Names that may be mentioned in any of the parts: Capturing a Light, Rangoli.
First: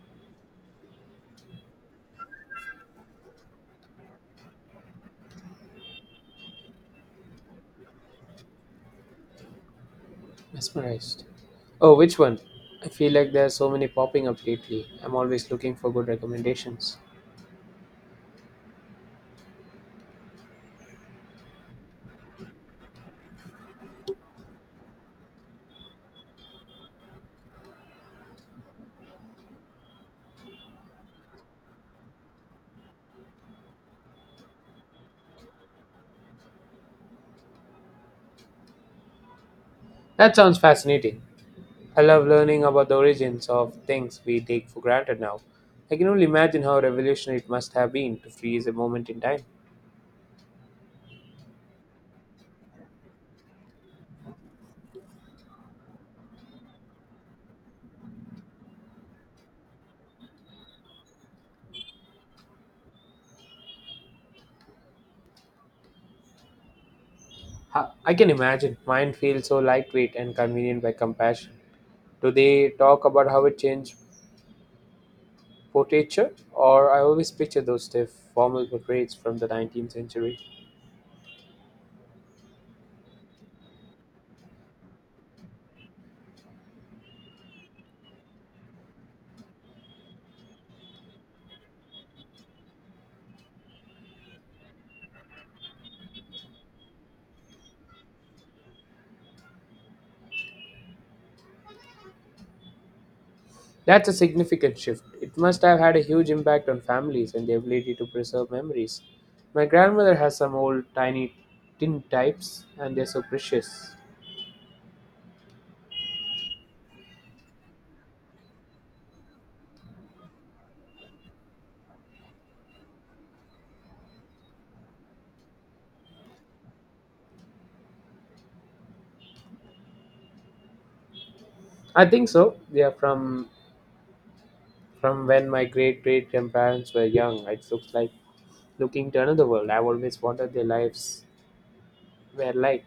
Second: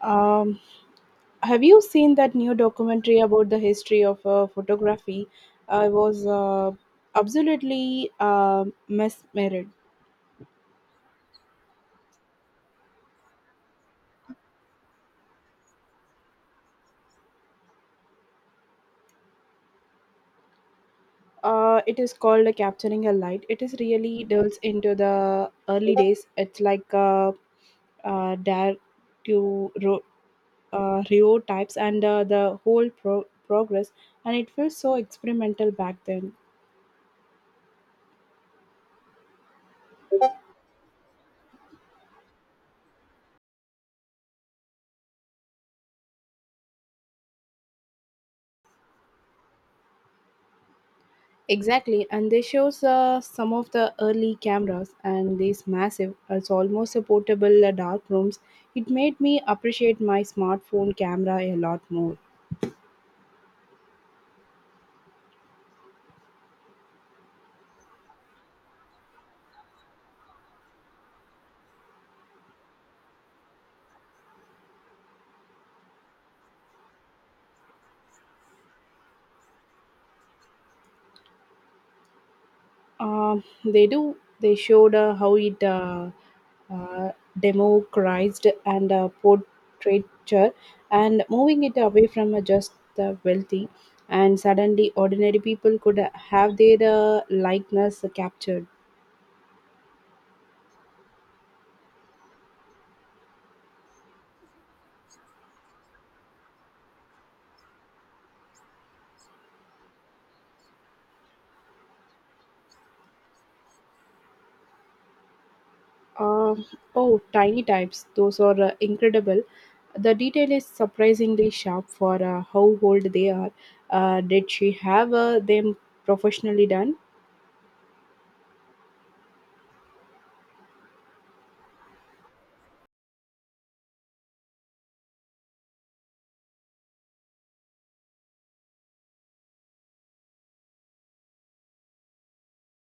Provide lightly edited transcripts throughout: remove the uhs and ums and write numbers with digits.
Um, have you seen that new documentary about the history of photography? I was absolutely mesmerized. Mesmerized. Oh, which one? I feel like there are so many popping up lately. I'm always looking for good recommendations. It is called Capturing a Light. It is really delves into the early days. It's like uh, dare to ro- Rio types and the whole progress, and it feels so experimental back then. That sounds fascinating. I love learning about the origins of things we take for granted now. I can only imagine how revolutionary it must have been to freeze a moment in time. Exactly, and they shows some of the early cameras and these massive, it's almost a portable dark rooms. It made me appreciate my smartphone camera a lot more. I can imagine. Mine feels so lightweight and convenient by comparison. Do they talk about how it changed portraiture? Or I always picture those stiff, formal portraits from the 19th century. They do. They showed how it uh, democratized and portraiture and moving it away from just the wealthy, and suddenly ordinary people could have their likeness captured. That's a significant shift. It must have had a huge impact on families and the ability to preserve memories. My grandmother has some old tiny tin types and they're so precious. Um, Oh, tiny types. Those are incredible. The detail is surprisingly sharp for how old they are. Did she have them professionally done? I think so. They are from when my great great grandparents were young. It looks like looking to another world. I've always wondered their lives were like.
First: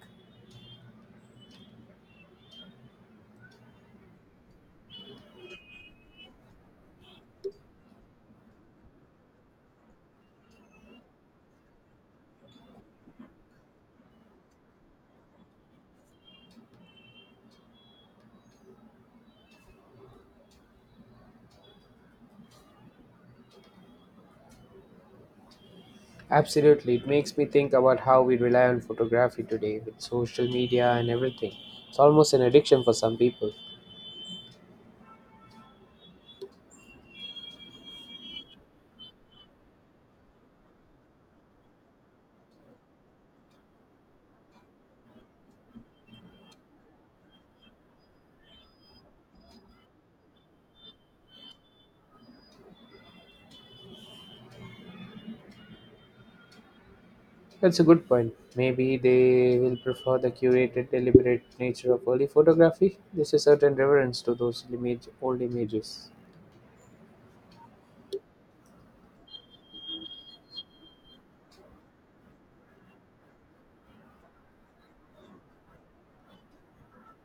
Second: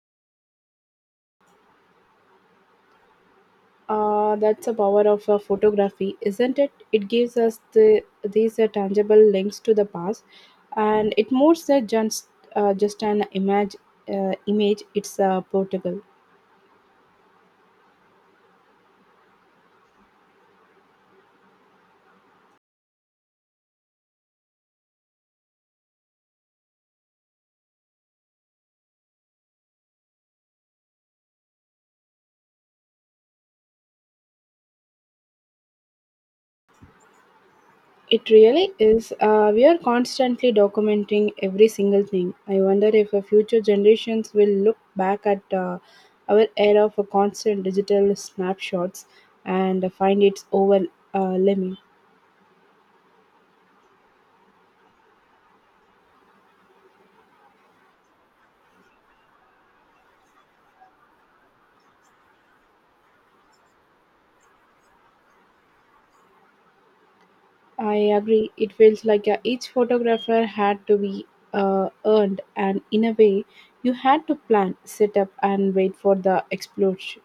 That's the power of photography, isn't it? It gives us the these tangible links to the past, and it more than just an image image. It's a Portugal. Absolutely. It makes me think about how we rely on photography today with social media and everything. It's almost an addiction for some people. It really is. We are constantly documenting every single thing. I wonder if future generations will look back at our era for constant digital snapshots and find it's overwhelming. That's a good point. Maybe they will prefer the curated, deliberate nature of early photography. There's a certain reverence to those image, old images. I agree. It feels like each photographer had to be earned, and in a way, you had to plan, set up, and wait for the explosion.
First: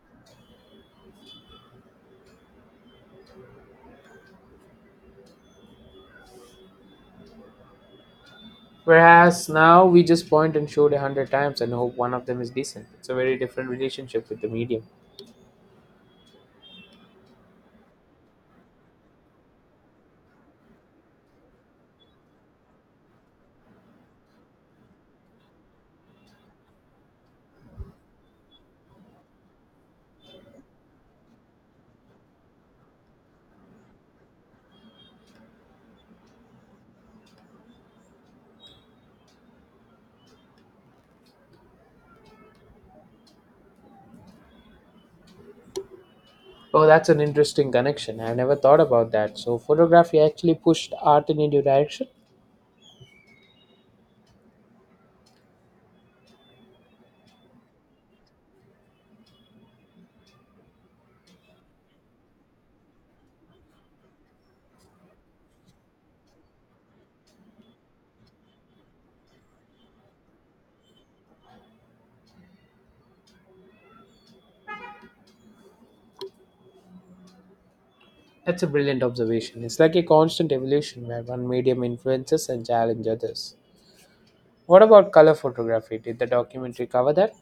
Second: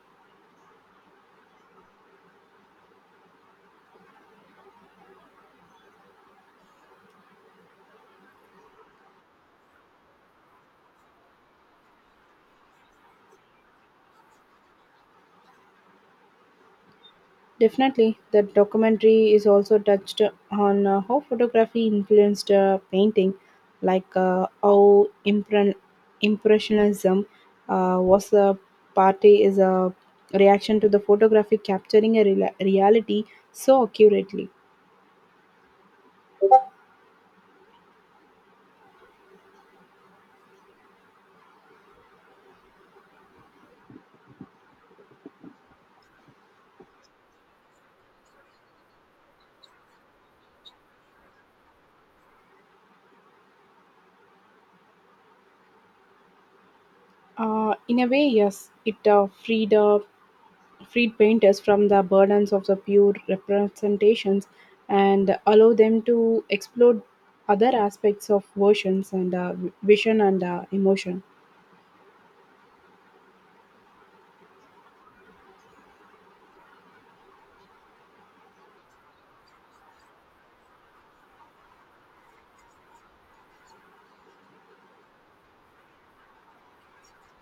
Whereas now we just point and shoot a hundred times and hope one of them is decent. It's a very different relationship with the medium. Definitely, the documentary is also touched on how photography influenced painting, like impressionism was a party is a reaction to the photography capturing a rela reality so accurately. Oh, that's an interesting connection. I never thought about that. So, photography actually pushed art in a new direction? In a way, yes, it freed painters from the burdens of the pure representations and allow them to explore other aspects of versions and vision and emotion. That's a brilliant observation. It's like a constant evolution where one medium influences and challenges others. What about color photography? Did the documentary cover that?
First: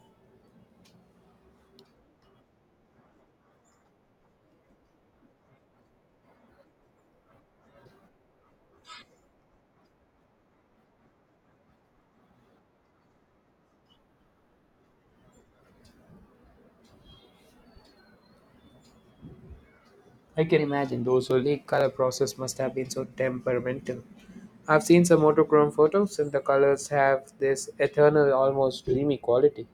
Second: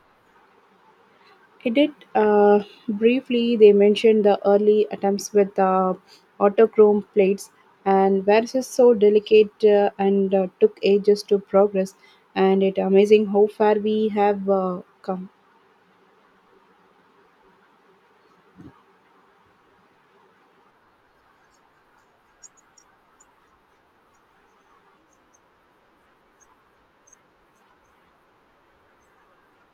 I did briefly, they mentioned the early attempts with autochrome plates and where this is so delicate and took ages to progress and it amazing how far we have come. I can imagine those early color process must have been so temperamental. I've seen some monochrome photos and the colors have this eternal, almost dreamy quality.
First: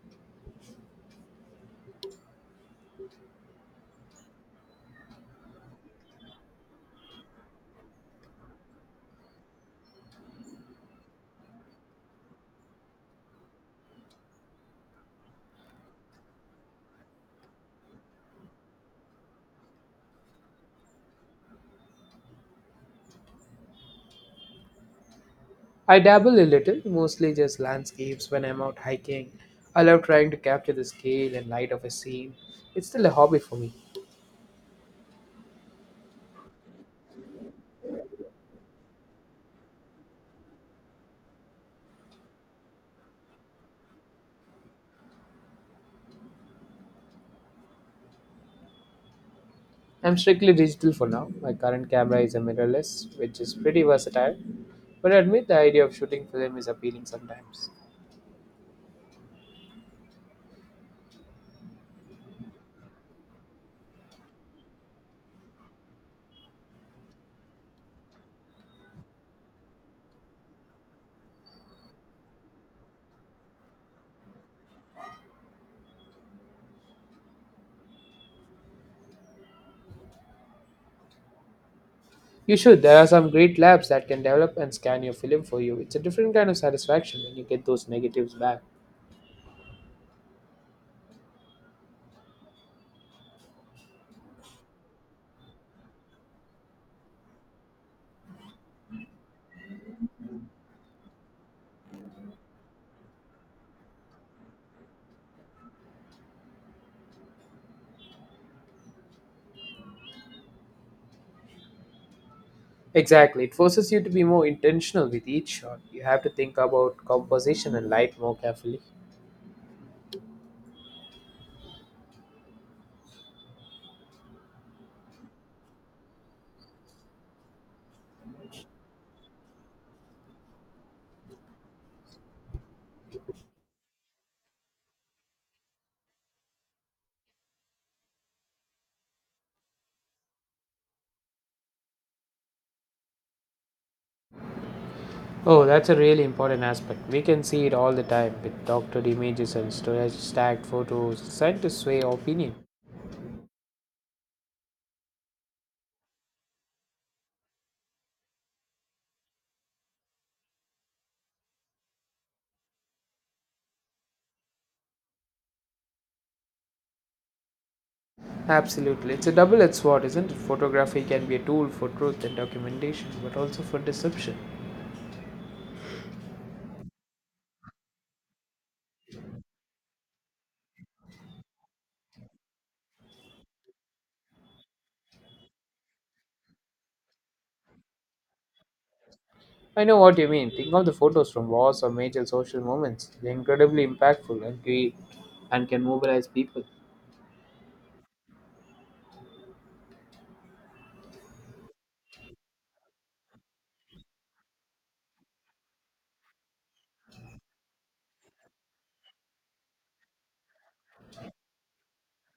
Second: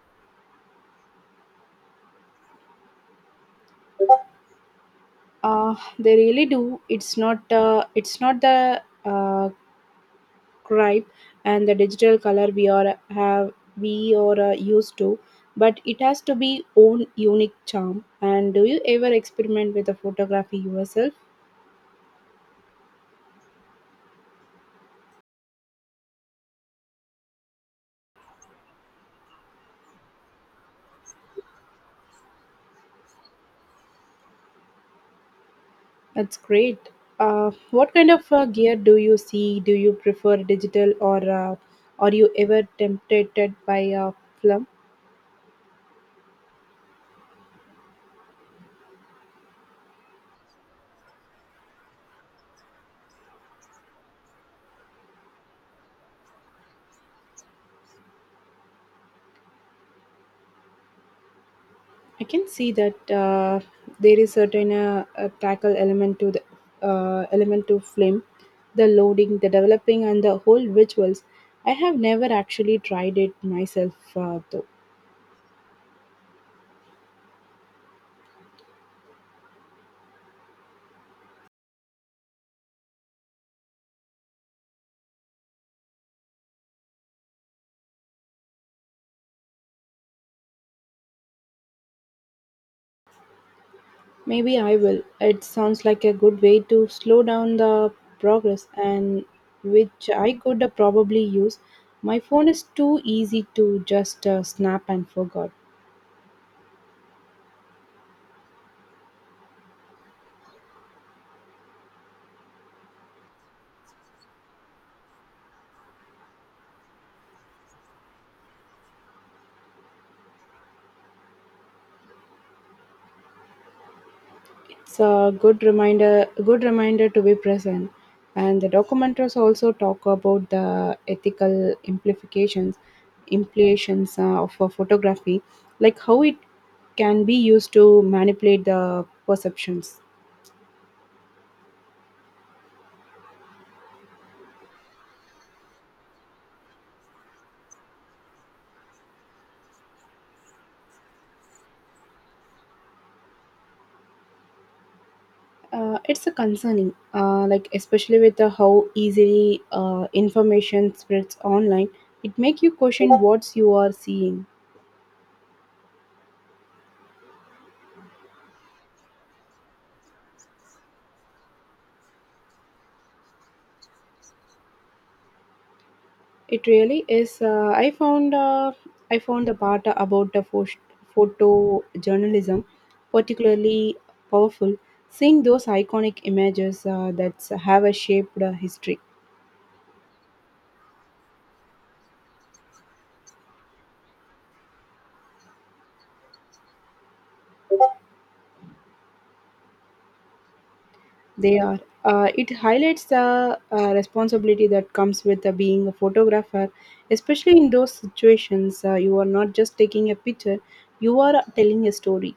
They really do. It's not it's not the scribe and the digital color we are have we are used to, but it has to be own unique charm. And do you ever experiment with the photography yourself? I dabble a little, mostly just landscapes when I'm out hiking. I love trying to capture the scale and light of a scene. It's still a hobby for me. That's great. uh, what kind of gear do you see? Do you prefer digital or are you ever tempted by a film? I'm strictly digital for now. My current camera is a mirrorless, which is pretty versatile. But I admit the idea of shooting film is appealing sometimes. I can see that. There is certain a tackle element to the element to film, the loading, the developing, and the whole visuals. I have never actually tried it myself, though. You should. There are some great labs that can develop and scan your film for you. It's a different kind of satisfaction when you get those negatives back. Maybe I will. It sounds like a good way to slow down the progress, and which I could probably use. My phone is too easy to just snap and forgot. Exactly. It forces you to be more intentional with each shot. You have to think about composition and light more carefully. It's a good reminder to be present. And the documentaries also talk about the implications of photography, like how it can be used to manipulate the perceptions. Oh, that's a really important aspect. We can see it all the time with doctored images and storage stacked photos. Scientists sway opinion. It's a concerning, like especially with the how easily information spreads online. It make you question what you are seeing. Absolutely. It's a double edged sword, isn't it? Photography can be a tool for truth and documentation, but also for deception. It really is. I found the part about the photojournalism particularly powerful. Seeing those iconic images that have a shaped history, I know what you mean. Think of the photos from wars or major social moments. They're incredibly impactful and create and can mobilize people. they are. It highlights the responsibility that comes with being a photographer, especially in those situations. You are not just taking a picture; you are telling a story.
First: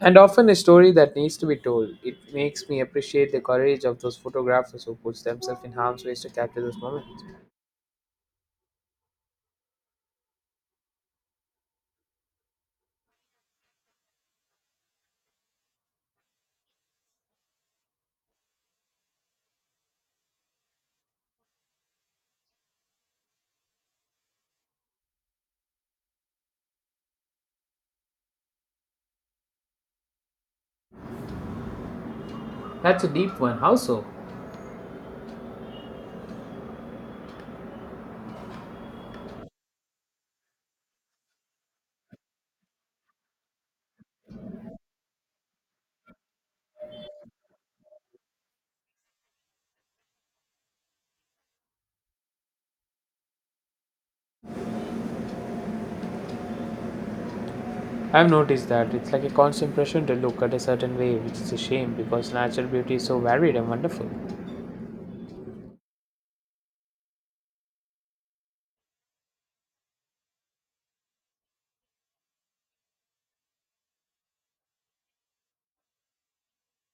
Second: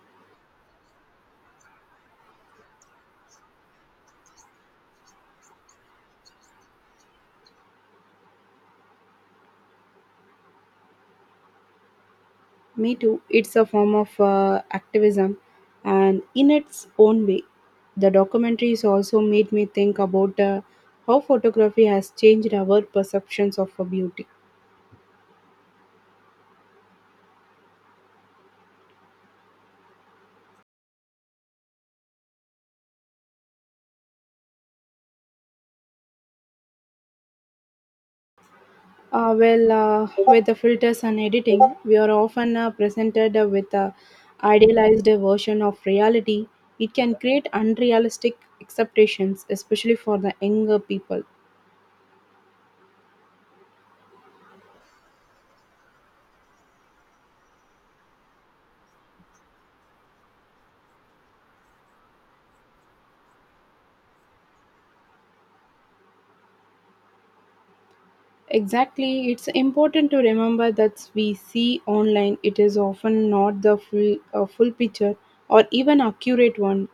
And often a story that needs to be told. It makes me appreciate the courage of those photographers who put themselves in harm's way to capture those moments. Me too. It's a form of activism, and in its own way, the documentaries also made me think about how photography has changed our perceptions of beauty. That's a deep one. How so? Well, with the filters and editing, we are often presented with a idealized version of reality. It can create unrealistic expectations, especially for the younger people. I've noticed that it's like a constant pressure to look at a certain way, which is a shame because natural beauty is so varied and wonderful. Exactly, it's important to remember that we see online it is often not the full picture or even accurate one.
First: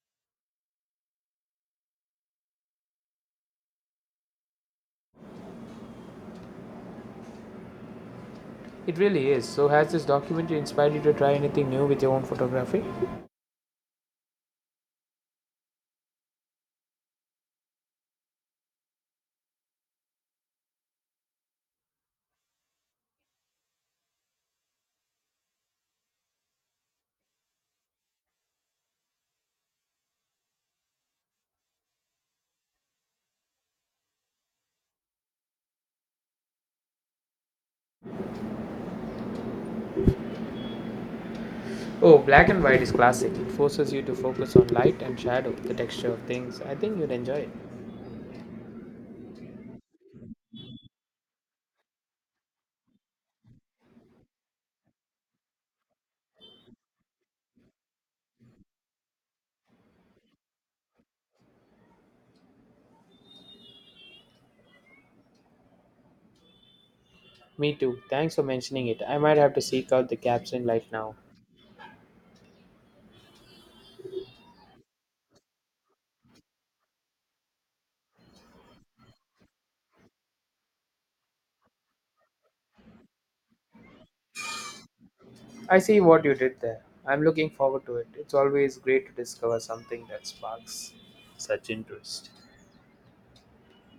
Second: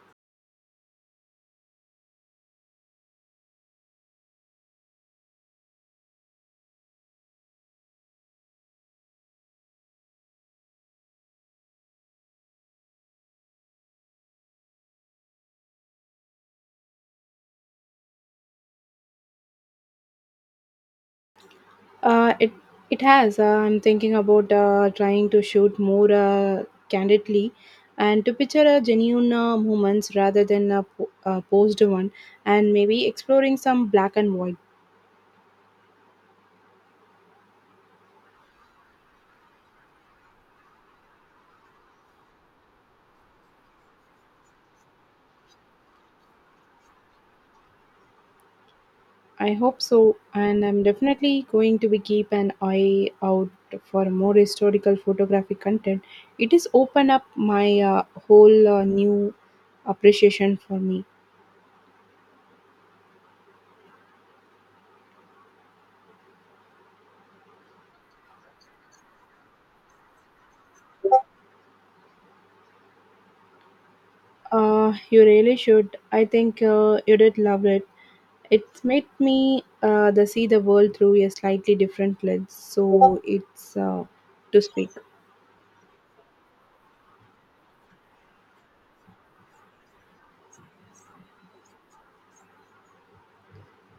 It really is. So, has this documentary inspired you to try anything new with your own photography? Uh, it it has. I'm thinking about trying to shoot more candidly and to picture a genuine moments rather than a posed one, and maybe exploring some black and white. Oh, black and white is classic. It forces you to focus on light and shadow, the texture of things. I think you'd enjoy it. I hope so, and I'm definitely going to be keep an eye out for more historical photographic content. It is open up my whole new appreciation for me. Me too. Thanks for mentioning it. I might have to seek out the capturing light now. You really should. I think you did love it. It's made me the see the world through a slightly different lens, so it's to speak. I see what you did there. I'm looking forward to it. It's always great to discover something that sparks such interest.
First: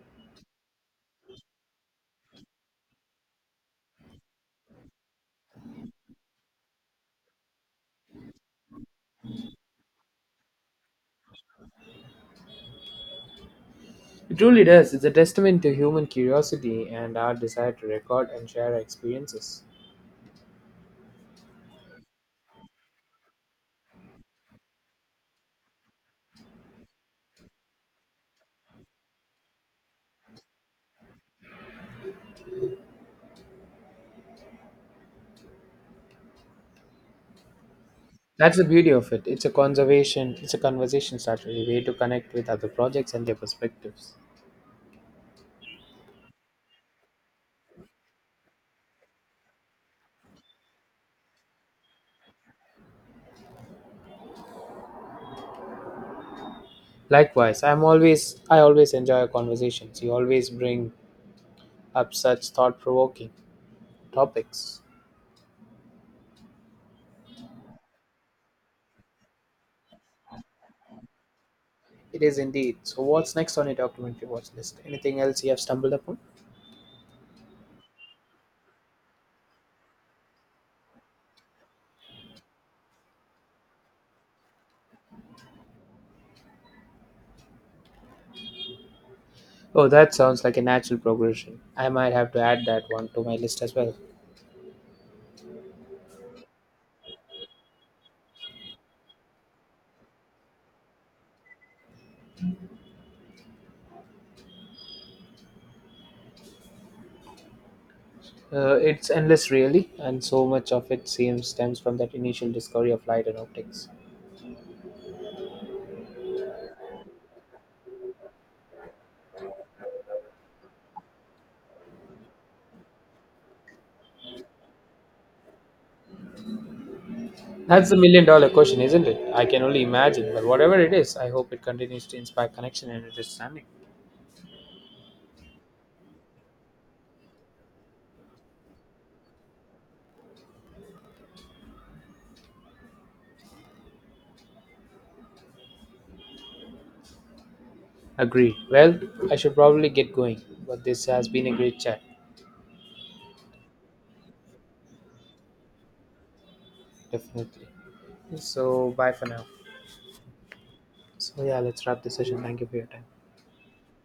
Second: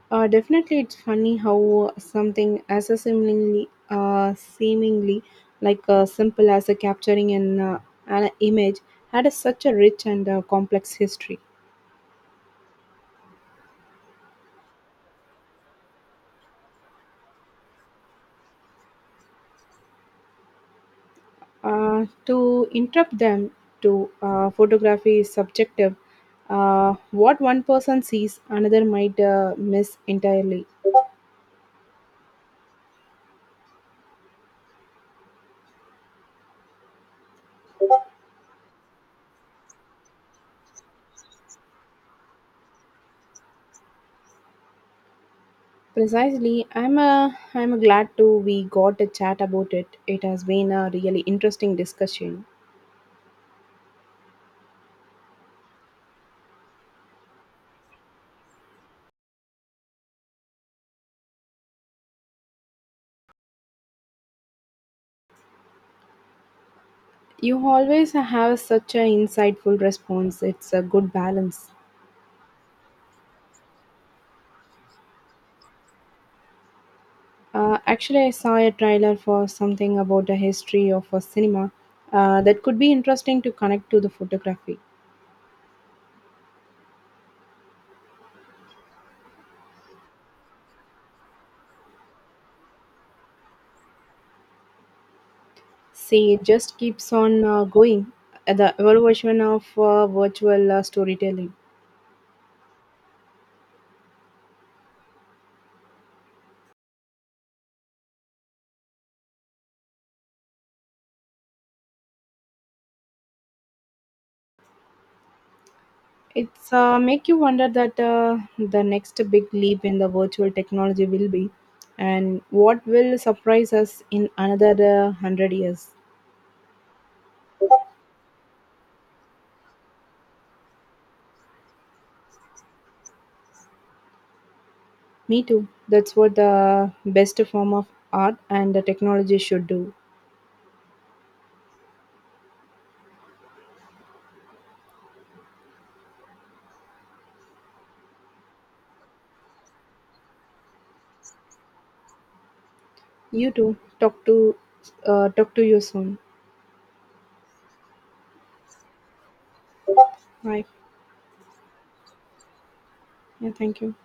Definitely, it's funny how something as a seemingly like simple as a capturing an image had a, such a rich and complex history. It truly does. It's a testament to human curiosity and our desire to record and share our experiences. To interrupt them to photography is subjective. What one person sees, another might miss entirely. That's the beauty of it. It's a conservation, it's a conversation starter, a way to connect with other projects and their perspectives. Precisely, I'm glad to we got a chat about it. It has been a really interesting discussion. Likewise, I always enjoy our conversations. You always bring up such thought-provoking topics. You always have such an insightful response. It's a good balance. It is indeed. So, what's next on your documentary watch list? Anything else you have stumbled upon? Actually, I saw a trailer for something about the history of a cinema that could be interesting to connect to the photography. Oh, that sounds like a natural progression. I might have to add that one to my list as well. See, it just keeps on going. The evolution of virtual storytelling. It's endless, really, and so much of it seems stems from that initial discovery of light and optics. It's make you wonder that the next big leap in the virtual technology will be, and what will surprise us in another hundred years. That's the million dollar question, isn't it? I can only imagine, but whatever it is, I hope it continues to inspire connection and understanding. Me too. That's what the best form of art and the technology should do. Agree. Well, I should probably get going, but this has been a great chat, You too. Talk to you soon. definitely. So, bye for now. Bye. So, yeah, let's wrap the session. Thank you for your time. Yeah, thank you.